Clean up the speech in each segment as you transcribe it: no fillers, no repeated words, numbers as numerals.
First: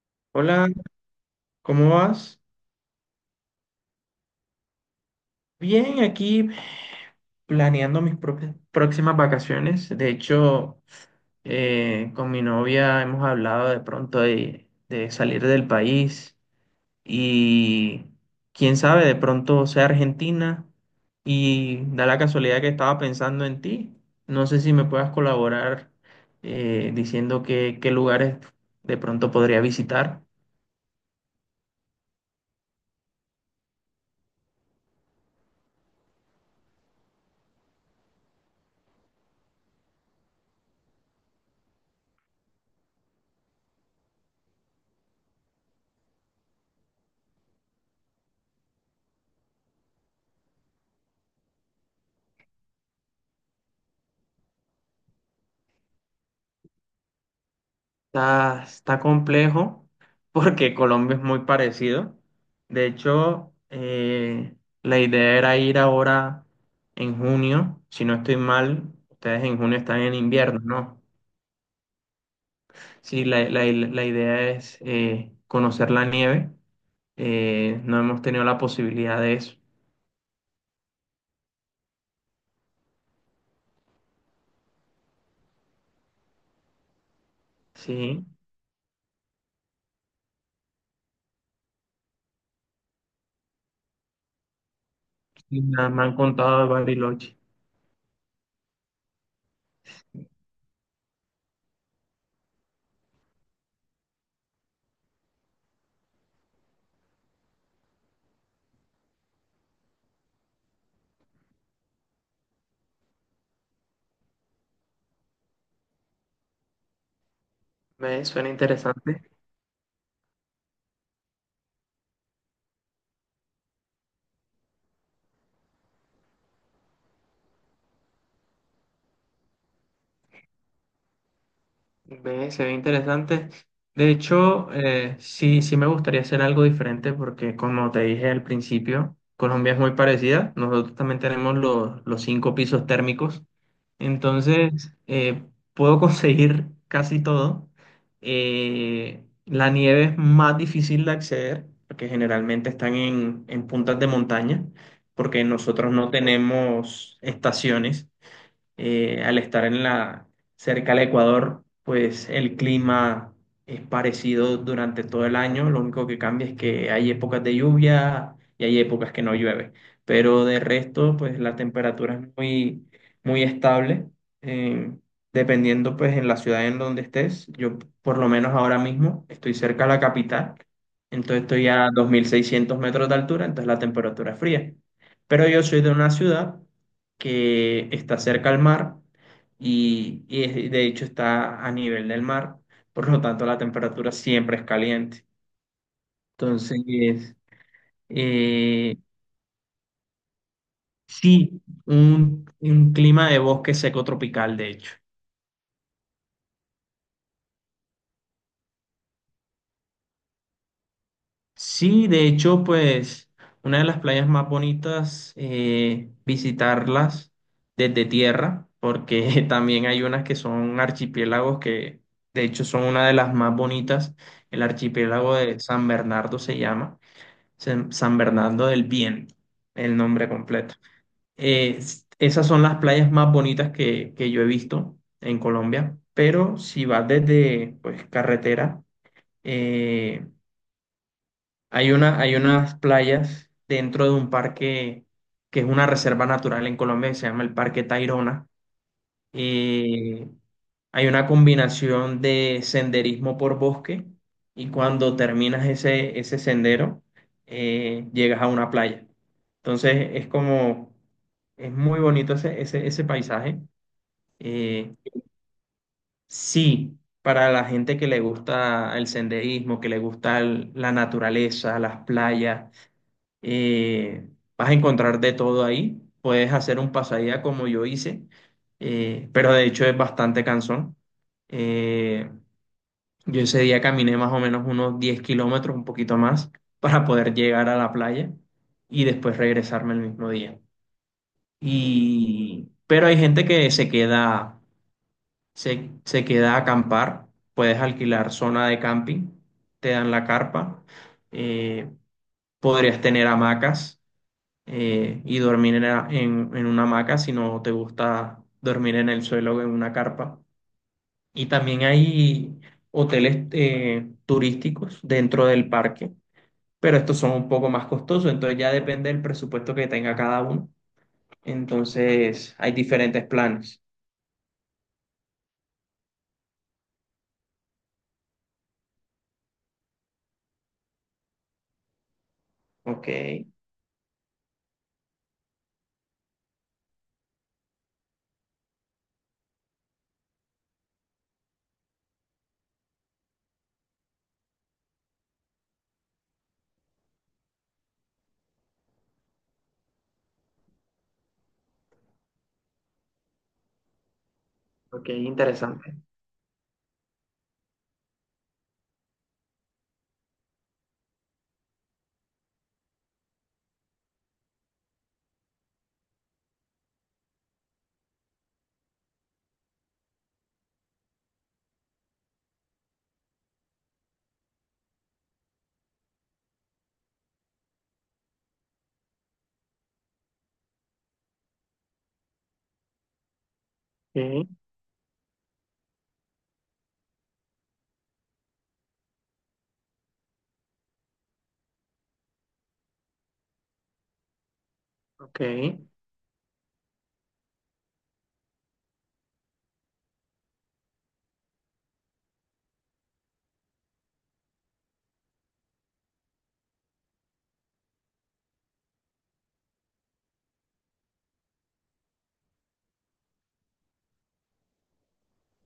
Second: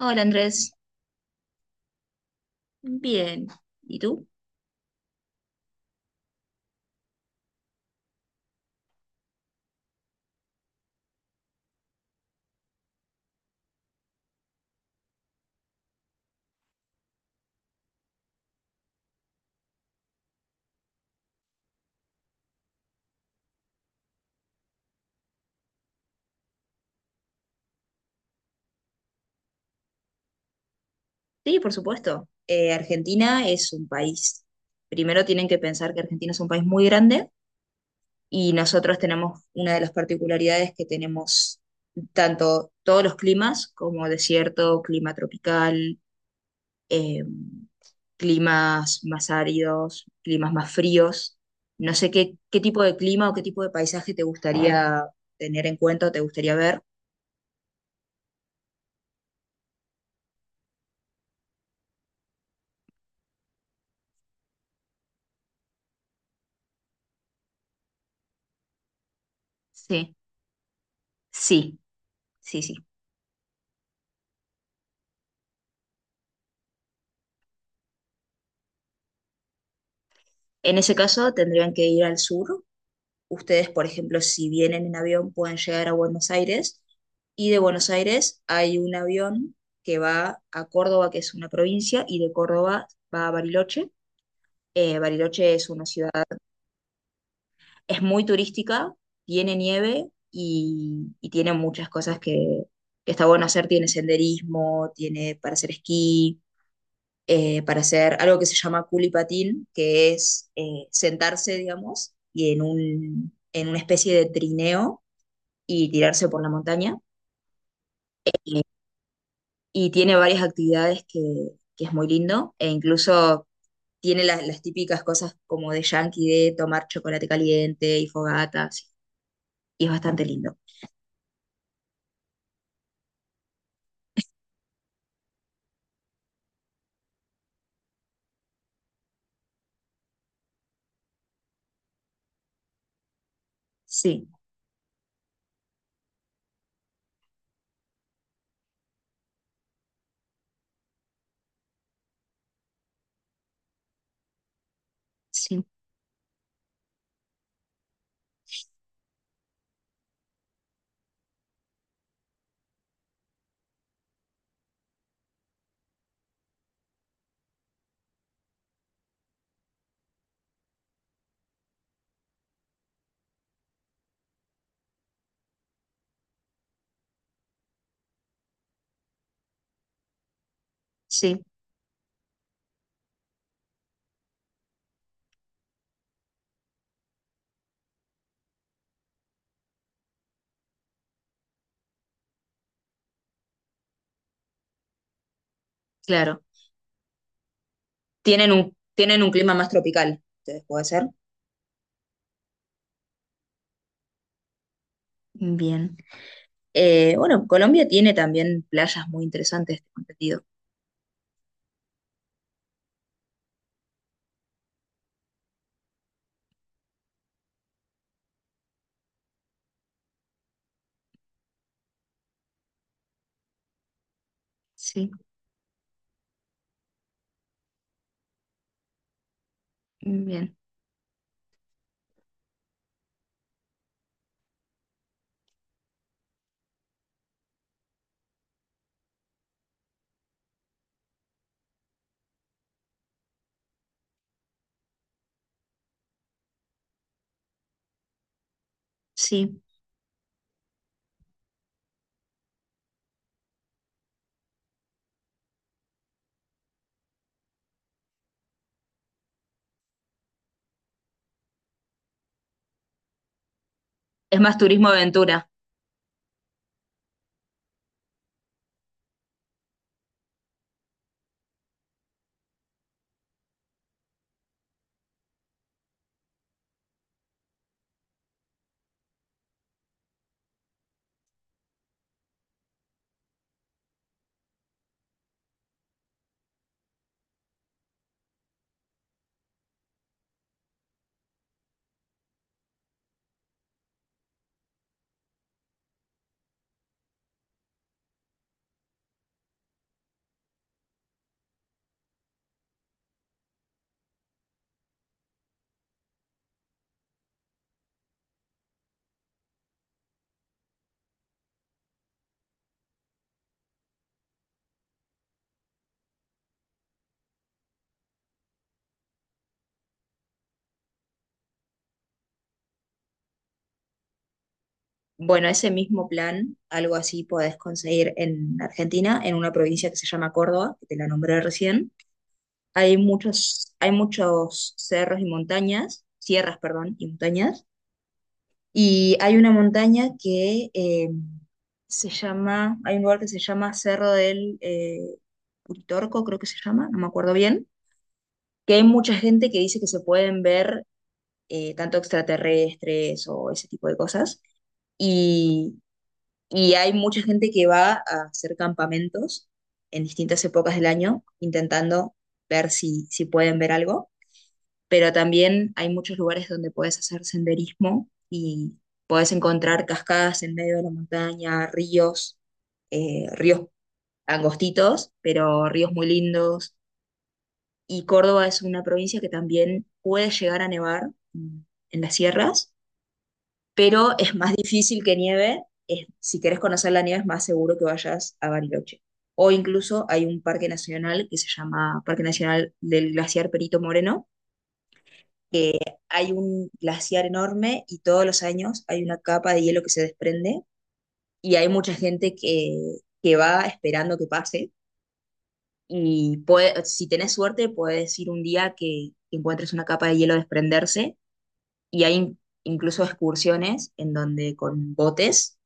Hola Hola, Andrés, ¿cómo vas? bien. ¿Y tú? Bien, aquí planeando mis próximas vacaciones. De hecho, con mi novia hemos hablado de pronto de salir del país y quién sabe, de pronto sea Argentina y da la casualidad que estaba pensando en ti. No sé si me puedas colaborar diciendo qué lugares de pronto podría visitar. Sí, por supuesto. Argentina es un país. Primero tienen que pensar que Argentina es un país muy grande y nosotros tenemos una de las particularidades que tenemos tanto todos los climas como desierto, clima tropical, eh, climas más áridos, climas más fríos. No sé qué tipo de clima o qué tipo de paisaje te gustaría tener en cuenta o te gustaría ver. Está complejo porque Colombia es muy parecido. De hecho, la idea era ir ahora en junio. Si no estoy mal, ustedes en junio están Sí, en invierno, ¿no? sí, sí, sí. Sí, la idea es conocer la nieve. No hemos tenido la posibilidad de eso. En ese caso, tendrían que ir al sur. Ustedes, por ejemplo, si vienen en avión, pueden llegar a Buenos Aires. Y de Buenos Sí. Aires hay un avión que va a Córdoba, que es una provincia, y de Córdoba va a Bariloche. Bariloche Y es una nada, me ciudad, han contado de Bariloche. es muy turística, tiene nieve y tiene muchas cosas que está bueno hacer. Tiene senderismo, tiene para hacer esquí, para hacer algo que se llama culipatín, que es sentarse, digamos, y en una especie de trineo y tirarse por la montaña. Me suena Eh, interesante. y tiene varias actividades que es muy lindo, e incluso tiene las típicas cosas como de yankee, de tomar chocolate caliente y fogatas, y es bastante lindo. Ve, se ve interesante. De hecho, sí, sí me gustaría hacer algo diferente porque, como te dije al principio, Colombia es muy parecida. Nosotros también tenemos los cinco pisos térmicos. Sí, Entonces, puedo conseguir casi todo. La nieve es más difícil de acceder porque generalmente están en puntas de montaña porque sí, nosotros no tenemos estaciones. Al estar cerca del Ecuador, pues el clima es parecido durante todo el año. Lo único que cambia es que hay épocas de lluvia y hay épocas que no llueve. Pero de resto, pues la temperatura es muy, muy estable. eh, dependiendo, pues, en la ciudad en donde estés. Yo, por lo menos ahora mismo, estoy cerca de la capital. sí, Entonces estoy a 2600 metros de altura, entonces la temperatura es fría. Pero yo soy de una ciudad que está cerca al mar de hecho está a nivel del mar, por lo tanto la temperatura siempre es caliente. claro. Entonces, eh, Tienen un clima más tropical, ustedes puede ser. sí, un clima de bosque seco tropical, de hecho. Bien. Bueno, Colombia tiene también playas muy interesantes, este sentido. Sí, de hecho, pues una de las playas más bonitas, visitarlas desde tierra, porque también hay unas que son archipiélagos que de hecho son una de las más bonitas. El Sí, archipiélago de San Bernardo se llama San Bernardo del Viento, el nombre bien, completo. Esas son las playas más bonitas que yo he visto en Colombia, pero si vas desde pues, carretera, eh, hay unas playas dentro de un parque que es una reserva natural en Colombia que se llama el Parque Tayrona. sí. Eh, hay una combinación de senderismo por bosque y cuando terminas ese sendero, llegas a una playa. Entonces es muy bonito ese paisaje. Es más turismo Eh, aventura. sí, para la gente que le gusta el senderismo, que le gusta la naturaleza, las playas eh, vas a encontrar de todo ahí. Puedes hacer un pasadía como yo hice, pero de hecho es bastante cansón. Eh, yo ese día caminé más o menos unos 10 kilómetros, un poquito más, para poder llegar a la playa y después regresarme el mismo día. Pero hay gente que se queda, se queda a acampar. Puedes alquilar zona de camping, te dan la carpa, eh, podrías tener hamacas y dormir en una hamaca si no te gusta dormir en el suelo o en una carpa. Y también hay hoteles turísticos dentro del parque, pero estos son un poco más costosos, entonces ya depende del presupuesto que tenga cada uno. Entonces hay diferentes planes. Bueno, ese mismo plan, algo así podés conseguir en Argentina, en una provincia que se llama Córdoba, que te la nombré recién. Ok. Hay muchos cerros y montañas, sierras, perdón, y montañas. Y hay una montaña que se llama, hay un lugar que se llama Cerro del Uritorco, creo que se llama, no me acuerdo bien que hay mucha gente que dice que se pueden ver tanto extraterrestres o ese tipo de cosas. Ok, Y, interesante. y hay mucha gente que va a hacer campamentos en distintas épocas del año intentando ver si pueden ver algo. Pero también hay muchos lugares donde puedes hacer senderismo y puedes encontrar cascadas en medio de la montaña, ríos, ríos angostitos, pero ríos muy lindos, y Córdoba es una provincia que también puede llegar a nevar en las sierras, pero es Sí, más difícil que nieve. Si querés conocer la nieve es más seguro que vayas a Bariloche. O incluso hay un parque nacional que se llama Parque Nacional del Glaciar Perito Moreno, ok, que hay un glaciar enorme y todos los años hay una capa de hielo que se desprende y hay mucha gente que va esperando que pase. Y si tenés suerte, puedes ir un día que encuentres una capa de hielo desprenderse y hay incluso excursiones en donde con botes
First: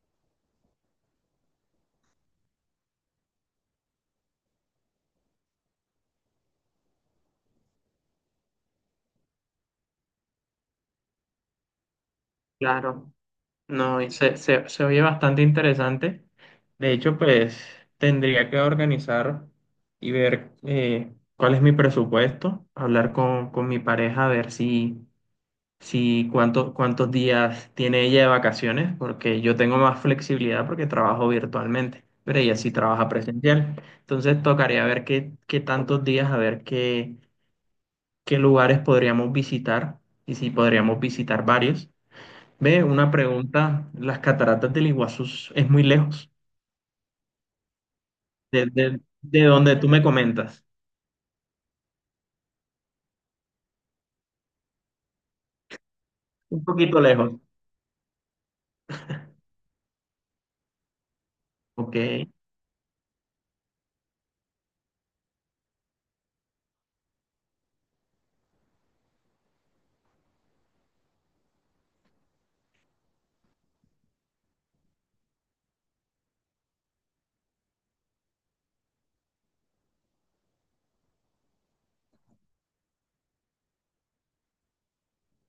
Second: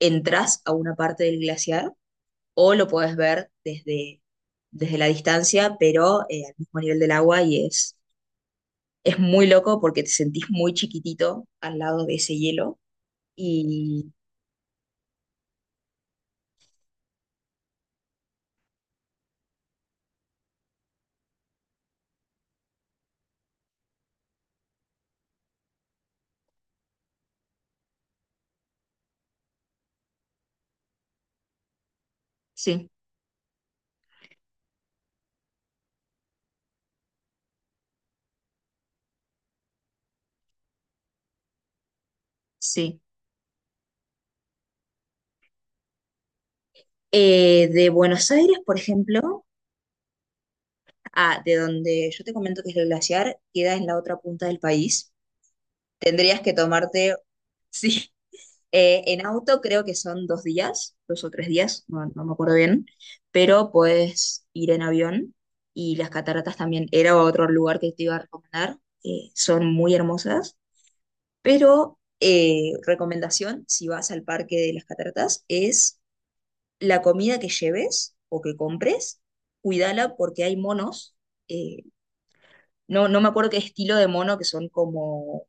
entras a una parte del glaciar o lo puedes ver desde la distancia, pero al mismo nivel del agua y es muy loco porque te sentís muy chiquitito al lado de ese hielo. claro. No, Y y se oye bastante interesante. De hecho, pues tendría que organizar y ver cuál es mi presupuesto, hablar con mi pareja, a ver si cuántos días tiene ella de vacaciones, porque yo tengo más flexibilidad porque trabajo virtualmente, pero ella sí sí, trabaja presencial. Entonces tocaría ver qué tantos días, a ver qué lugares podríamos visitar y si podríamos visitar varios. Ve, sí. una pregunta, las cataratas del Iguazú es muy lejos, De Buenos Aires, por de ejemplo. donde tú me comentas. Ah, de donde yo te comento que es el glaciar, queda en la otra punta del país. Tendrías que Un poquito tomarte, lejos. sí, en auto creo que son dos días, dos o tres días, Ok, no, no me acuerdo bien, pero puedes ir en avión y las cataratas también era otro lugar que te iba a recomendar. Son muy hermosas, pero recomendación si vas al parque de las cataratas es la comida que lleves o que compres, cuídala porque hay monos eh, no, no me acuerdo qué estilo de mono, que son como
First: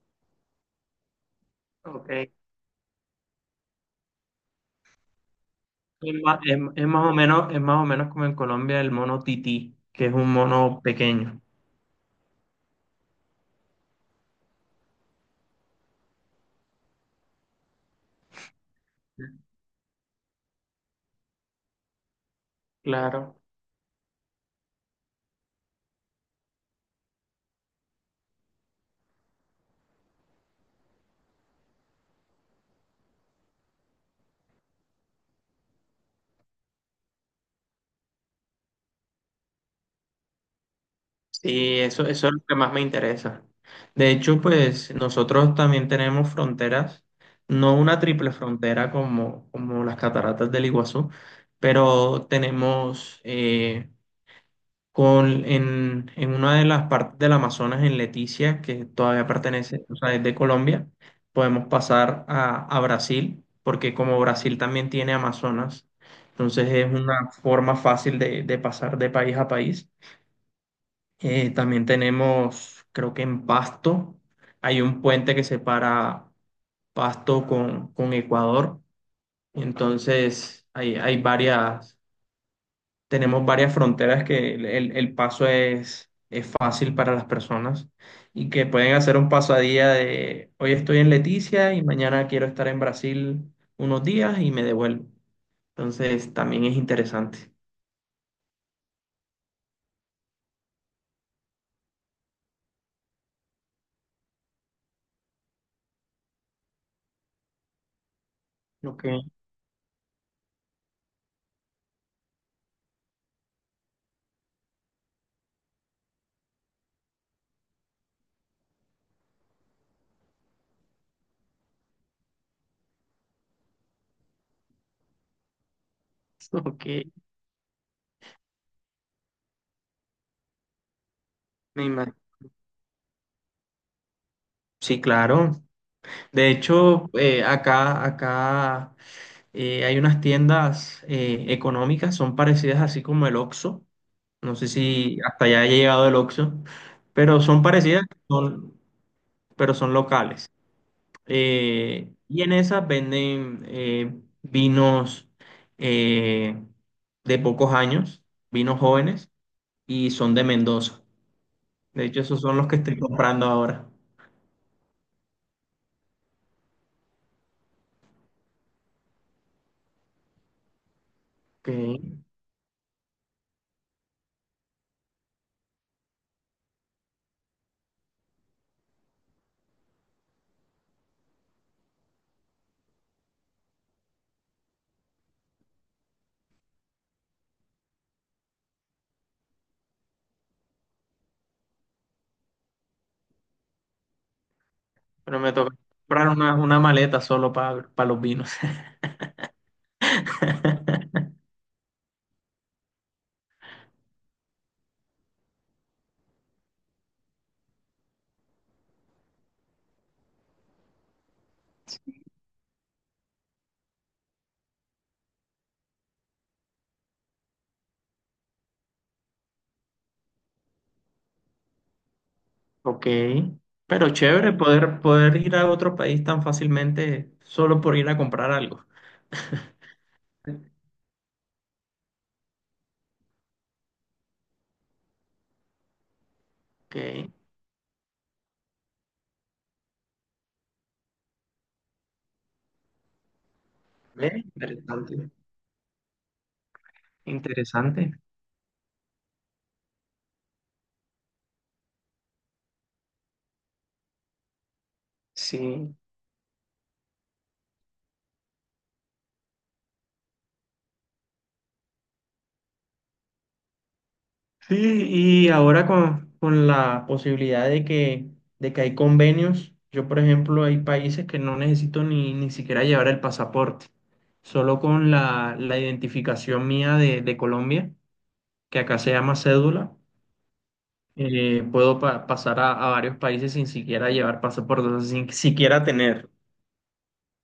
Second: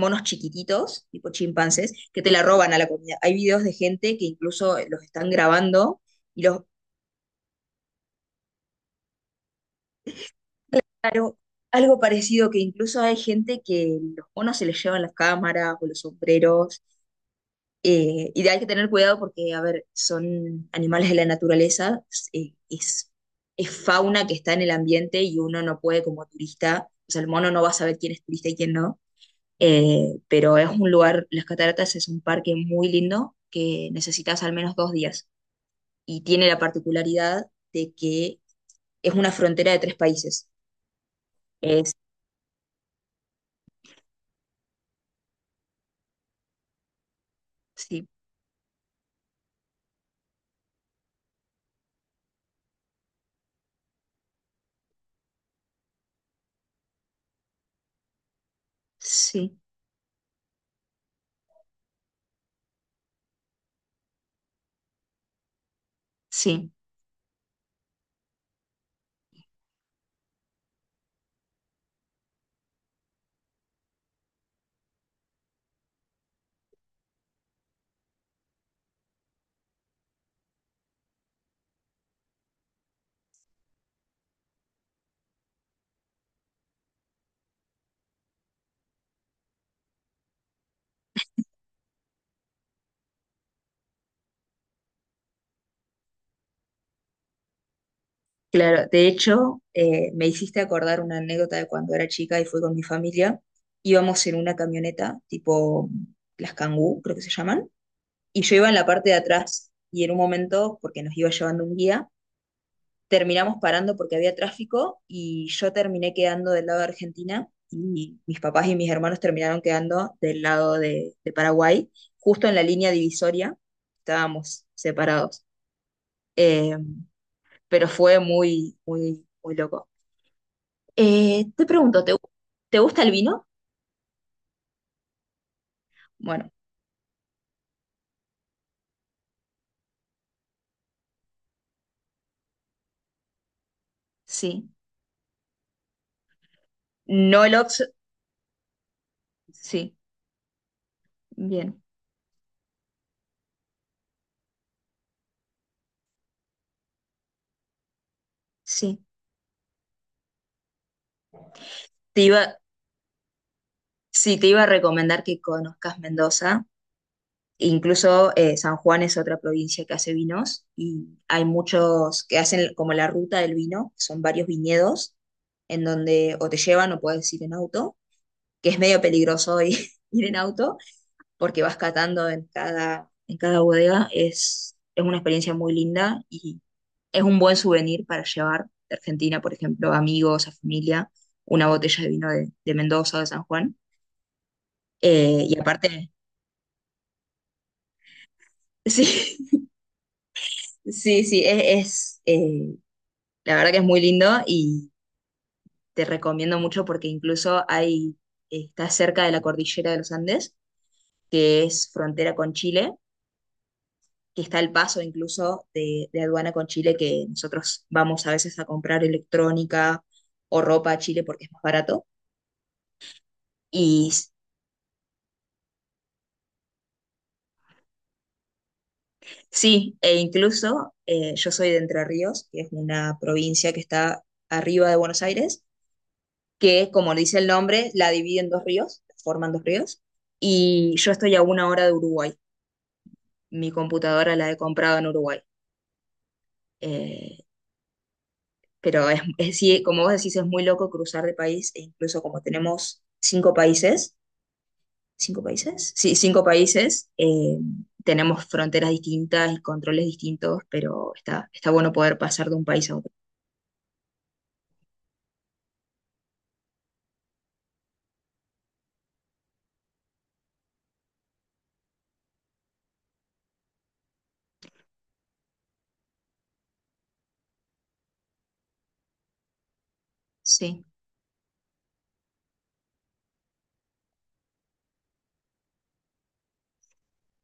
monos chiquititos, tipo chimpancés, que te ok. la roban a la comida. Hay videos de gente que incluso los están grabando Es ma- y es- es más, o menos, es más o menos como en Colombia el mono tití, que es un mono Algo, pequeño. algo parecido, que incluso hay gente que los monos se les llevan las cámaras o los sombreros. Y hay que tener cuidado porque, a ver, son animales de la naturaleza, eh, es, Claro, es fauna que está en el ambiente y uno no puede como turista, o sea, el mono no va a saber quién es turista y quién no. Pero es un lugar, las cataratas es un parque muy lindo que necesitas al menos dos días y tiene la particularidad de que es una frontera de tres países. sí, Es, eso es lo que más me interesa. De hecho, pues nosotros también tenemos fronteras, no una sí, triple frontera como las cataratas del Iguazú, pero tenemos en una de las partes del Amazonas, en Leticia, que todavía sí, pertenece, o sea, es de Colombia, podemos pasar a Brasil, porque como Brasil también tiene Amazonas, entonces sí, es una forma fácil de pasar de país a país. También tenemos, creo que en Pasto, hay un puente que separa Pasto con Ecuador, entonces hay varias tenemos varias fronteras que el paso es fácil para las personas y que pueden hacer un paso a día de hoy estoy en Leticia y mañana quiero estar en Brasil unos días y me devuelvo. Entonces también es interesante. claro. De hecho, me hiciste acordar una anécdota de cuando era chica y fui con mi familia. Íbamos en una camioneta tipo las Kangoo, creo que se llaman, y yo iba en la Ok, parte de atrás y en un momento, porque nos iba llevando un guía, terminamos parando porque había tráfico y yo terminé quedando del lado de Argentina y mis papás y mis hermanos terminaron quedando del lado de Paraguay, justo en la línea divisoria, estábamos separados. Eh, ok. pero fue muy, muy, muy loco. Te Me pregunto, ¿ imagino. te gusta el vino? Sí, claro. De Bueno, hecho, acá hay unas tiendas económicas, son parecidas así como el Oxxo. No sé sí. si hasta allá haya llegado el Oxxo, pero No el son Ox, parecidas. Son, pero son sí, locales. bien, Y en esas venden vinos eh, de pocos años, vinos sí. jóvenes, y son de Mendoza. De hecho, Te esos iba, son los que estoy comprando ahora. sí, te iba a recomendar que conozcas Mendoza. Incluso San Juan es otra provincia que hace vinos y hay Ok. muchos que hacen como la ruta del vino, son varios viñedos en donde o te llevan o puedes ir en auto, que es medio peligroso hoy ir en auto porque vas catando en en cada bodega. Es una experiencia muy linda y es un buen souvenir para llevar de Argentina, por ejemplo, a amigos, a familia, una botella de vino de Mendoza o de San Juan. Pero me Y toca aparte, comprar una maleta solo para los vinos. sí, sí, sí, la verdad que es muy lindo y te recomiendo mucho porque incluso hay, está cerca de la cordillera de los Andes, que es frontera con Chile, que está el paso incluso de aduana con Chile, que nosotros vamos a veces a comprar electrónica o ropa a Chile porque es más barato. Ok. Y Pero chévere poder, poder ir a otro país tan fácilmente solo por ir a comprar algo. sí, e incluso yo soy de Entre Ríos, que es una provincia que está arriba de Buenos Aires, que como le Ok. dice el nombre, la divide en dos ríos, forman dos ríos, y yo estoy a una hora de Uruguay. Mi Ve, computadora la he comprado en interesante. Uruguay. Eh, Interesante. pero sí, como vos decís, es muy loco cruzar de país, e incluso como tenemos cinco países, ¿cinco países? Sí. Sí, cinco países, tenemos fronteras distintas y controles distintos, pero está, está bueno poder pasar de un país a otro. Sí, y ahora con la posibilidad de de que hay convenios, yo por ejemplo hay países que no necesito ni siquiera llevar el pasaporte, solo con la identificación mía de Colombia, que acá se llama cédula, Sí. Puedo pasar a varios países sin siquiera llevar pasaporte, o sea, sin siquiera tener.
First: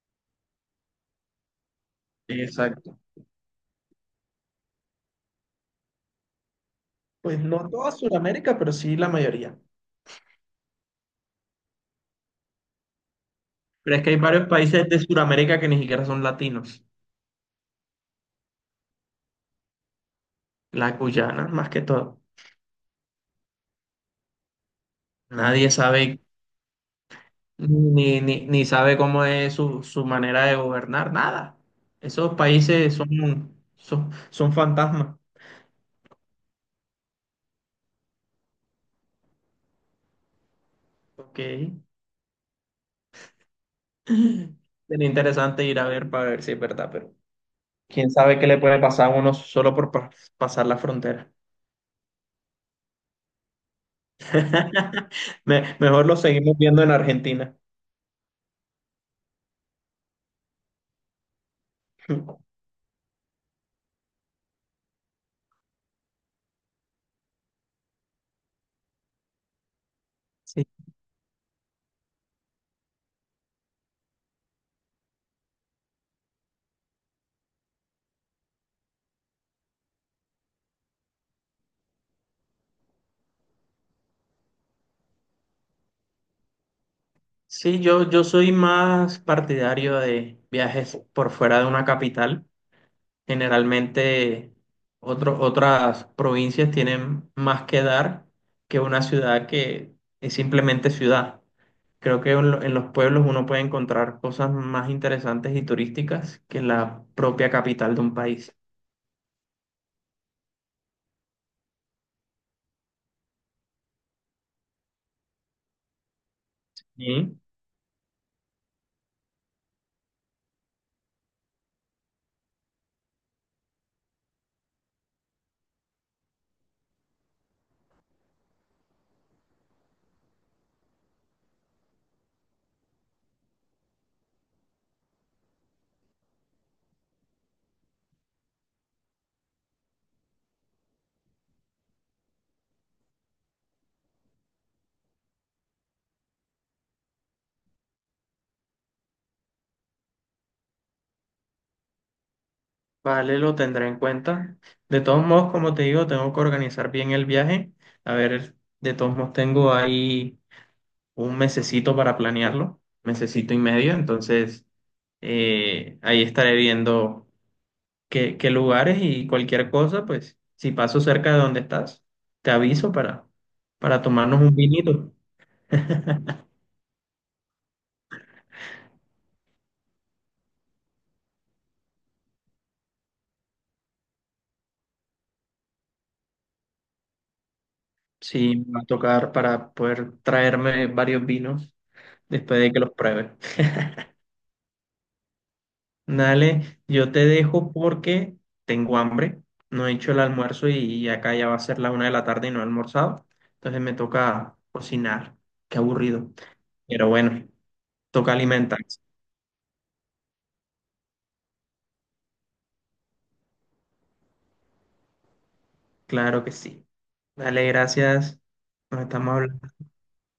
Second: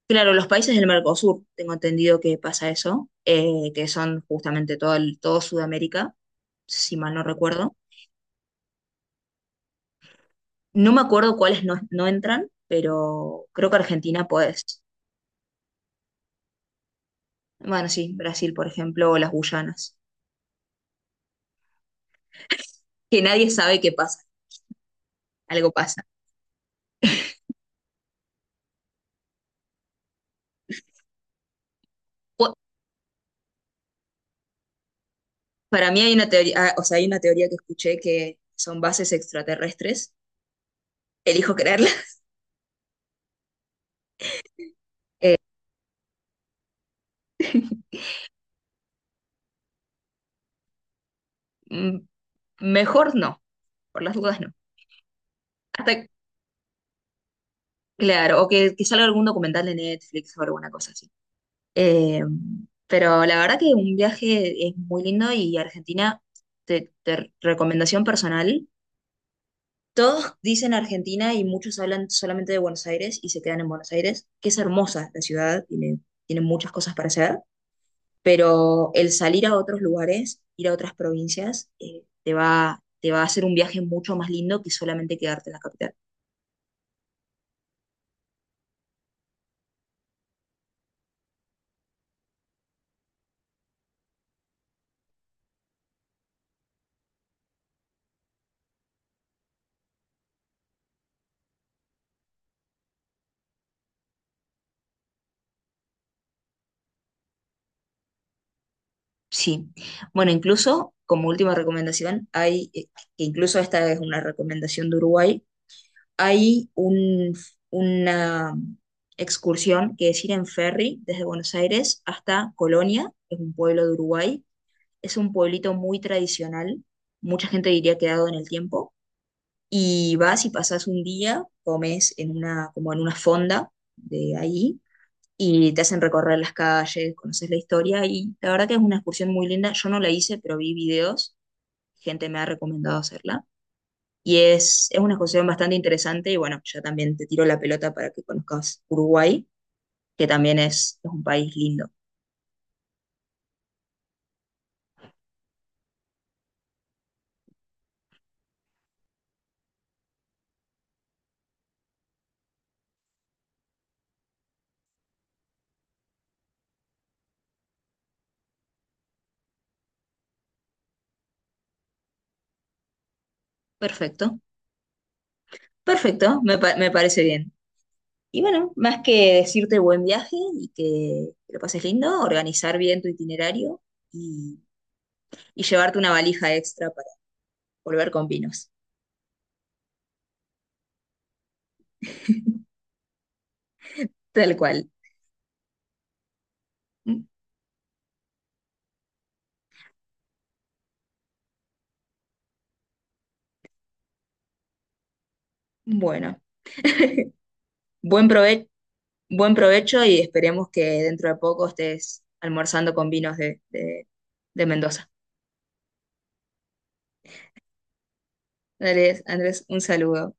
Claro, los países del Mercosur, tengo entendido que pasa Exacto. eso, que son justamente todo, todo Sudamérica, si mal no Pues no recuerdo. toda Sudamérica, pero sí la mayoría. No me acuerdo cuáles no entran, pero creo que Pero es que hay Argentina varios podés. países de Sudamérica que ni siquiera son latinos, Bueno, sí, Brasil, por ejemplo, o las Guyanas, la Guyana más que todo. que nadie sabe qué pasa, algo Nadie pasa. sabe ni sabe cómo es su manera de gobernar, nada. Esos Po- países son, fantasmas. Para mí hay una teoría, ah, o sea, hay una teoría que escuché que son bases extraterrestres, Ok. elijo creerla. Sería Eh, interesante ir a ver para ver si es verdad, pero quién sabe qué le puede pasar a uno solo por pasar la frontera. mm, mejor no, por las dudas no. Hasta, Mejor lo seguimos viendo en Argentina. claro, o que salga algún documental de Netflix o alguna cosa así. Eh, pero la verdad que un viaje es muy lindo y Argentina, recomendación personal, todos Sí, dicen Argentina y muchos hablan solamente de Buenos Aires y se quedan en Buenos Aires, que es hermosa la ciudad, tiene, tiene muchas cosas para hacer, pero el salir a otros lugares, ir a otras provincias, te va a hacer un viaje mucho más lindo que solamente quedarte en la capital. sí, yo soy más partidario de viajes por fuera de una capital. Generalmente otras provincias tienen más que dar que una ciudad que es simplemente ciudad. Creo que en los pueblos uno puede encontrar cosas más interesantes y turísticas que en la propia capital de un país. Sí. Bueno, incluso como última recomendación, que incluso esta es una recomendación de Uruguay, hay Y, una excursión que es ir en ferry desde Buenos Aires hasta Colonia, que es un pueblo de Uruguay. Es un pueblito muy tradicional, mucha gente diría quedado en el tiempo. Y vas y pasas un día, comes en una, como en una fonda de ahí y te hacen recorrer las calles, conoces la historia y la verdad que es una excursión muy linda. Yo no la hice, pero vi videos, gente me ha recomendado hacerla y es una exposición bastante interesante y bueno, ya también te tiro la pelota para que conozcas Uruguay, que también es un país lindo. vale, lo tendré en cuenta. De todos modos, como te digo, tengo que organizar bien el viaje. A ver, de todos modos tengo ahí un mesecito para planearlo, mesecito y medio, entonces ahí estaré viendo. Qué lugares y cualquier cosa, pues si paso cerca de donde estás, te aviso para, Perfecto, tomarnos un vinito. perfecto, me parece bien. Y bueno, más que decirte buen viaje y que lo pases lindo, organizar bien tu itinerario y, y llevarte una valija extra para volver con Sí, vinos, me va a tocar para poder traerme varios vinos después de que los pruebe. tal cual. Dale, yo te Mm, dejo porque tengo hambre, no he hecho el almuerzo y acá ya va a ser la una de la tarde y no he almorzado, entonces me toca cocinar, qué aburrido, Bueno, pero bueno, buen toca prove- alimentarse, buen provecho y esperemos que dentro de poco estés almorzando con vinos de de Mendoza. claro que sí. Dale, gracias, nos Dale, estamos Andrés, hablando. un saludo.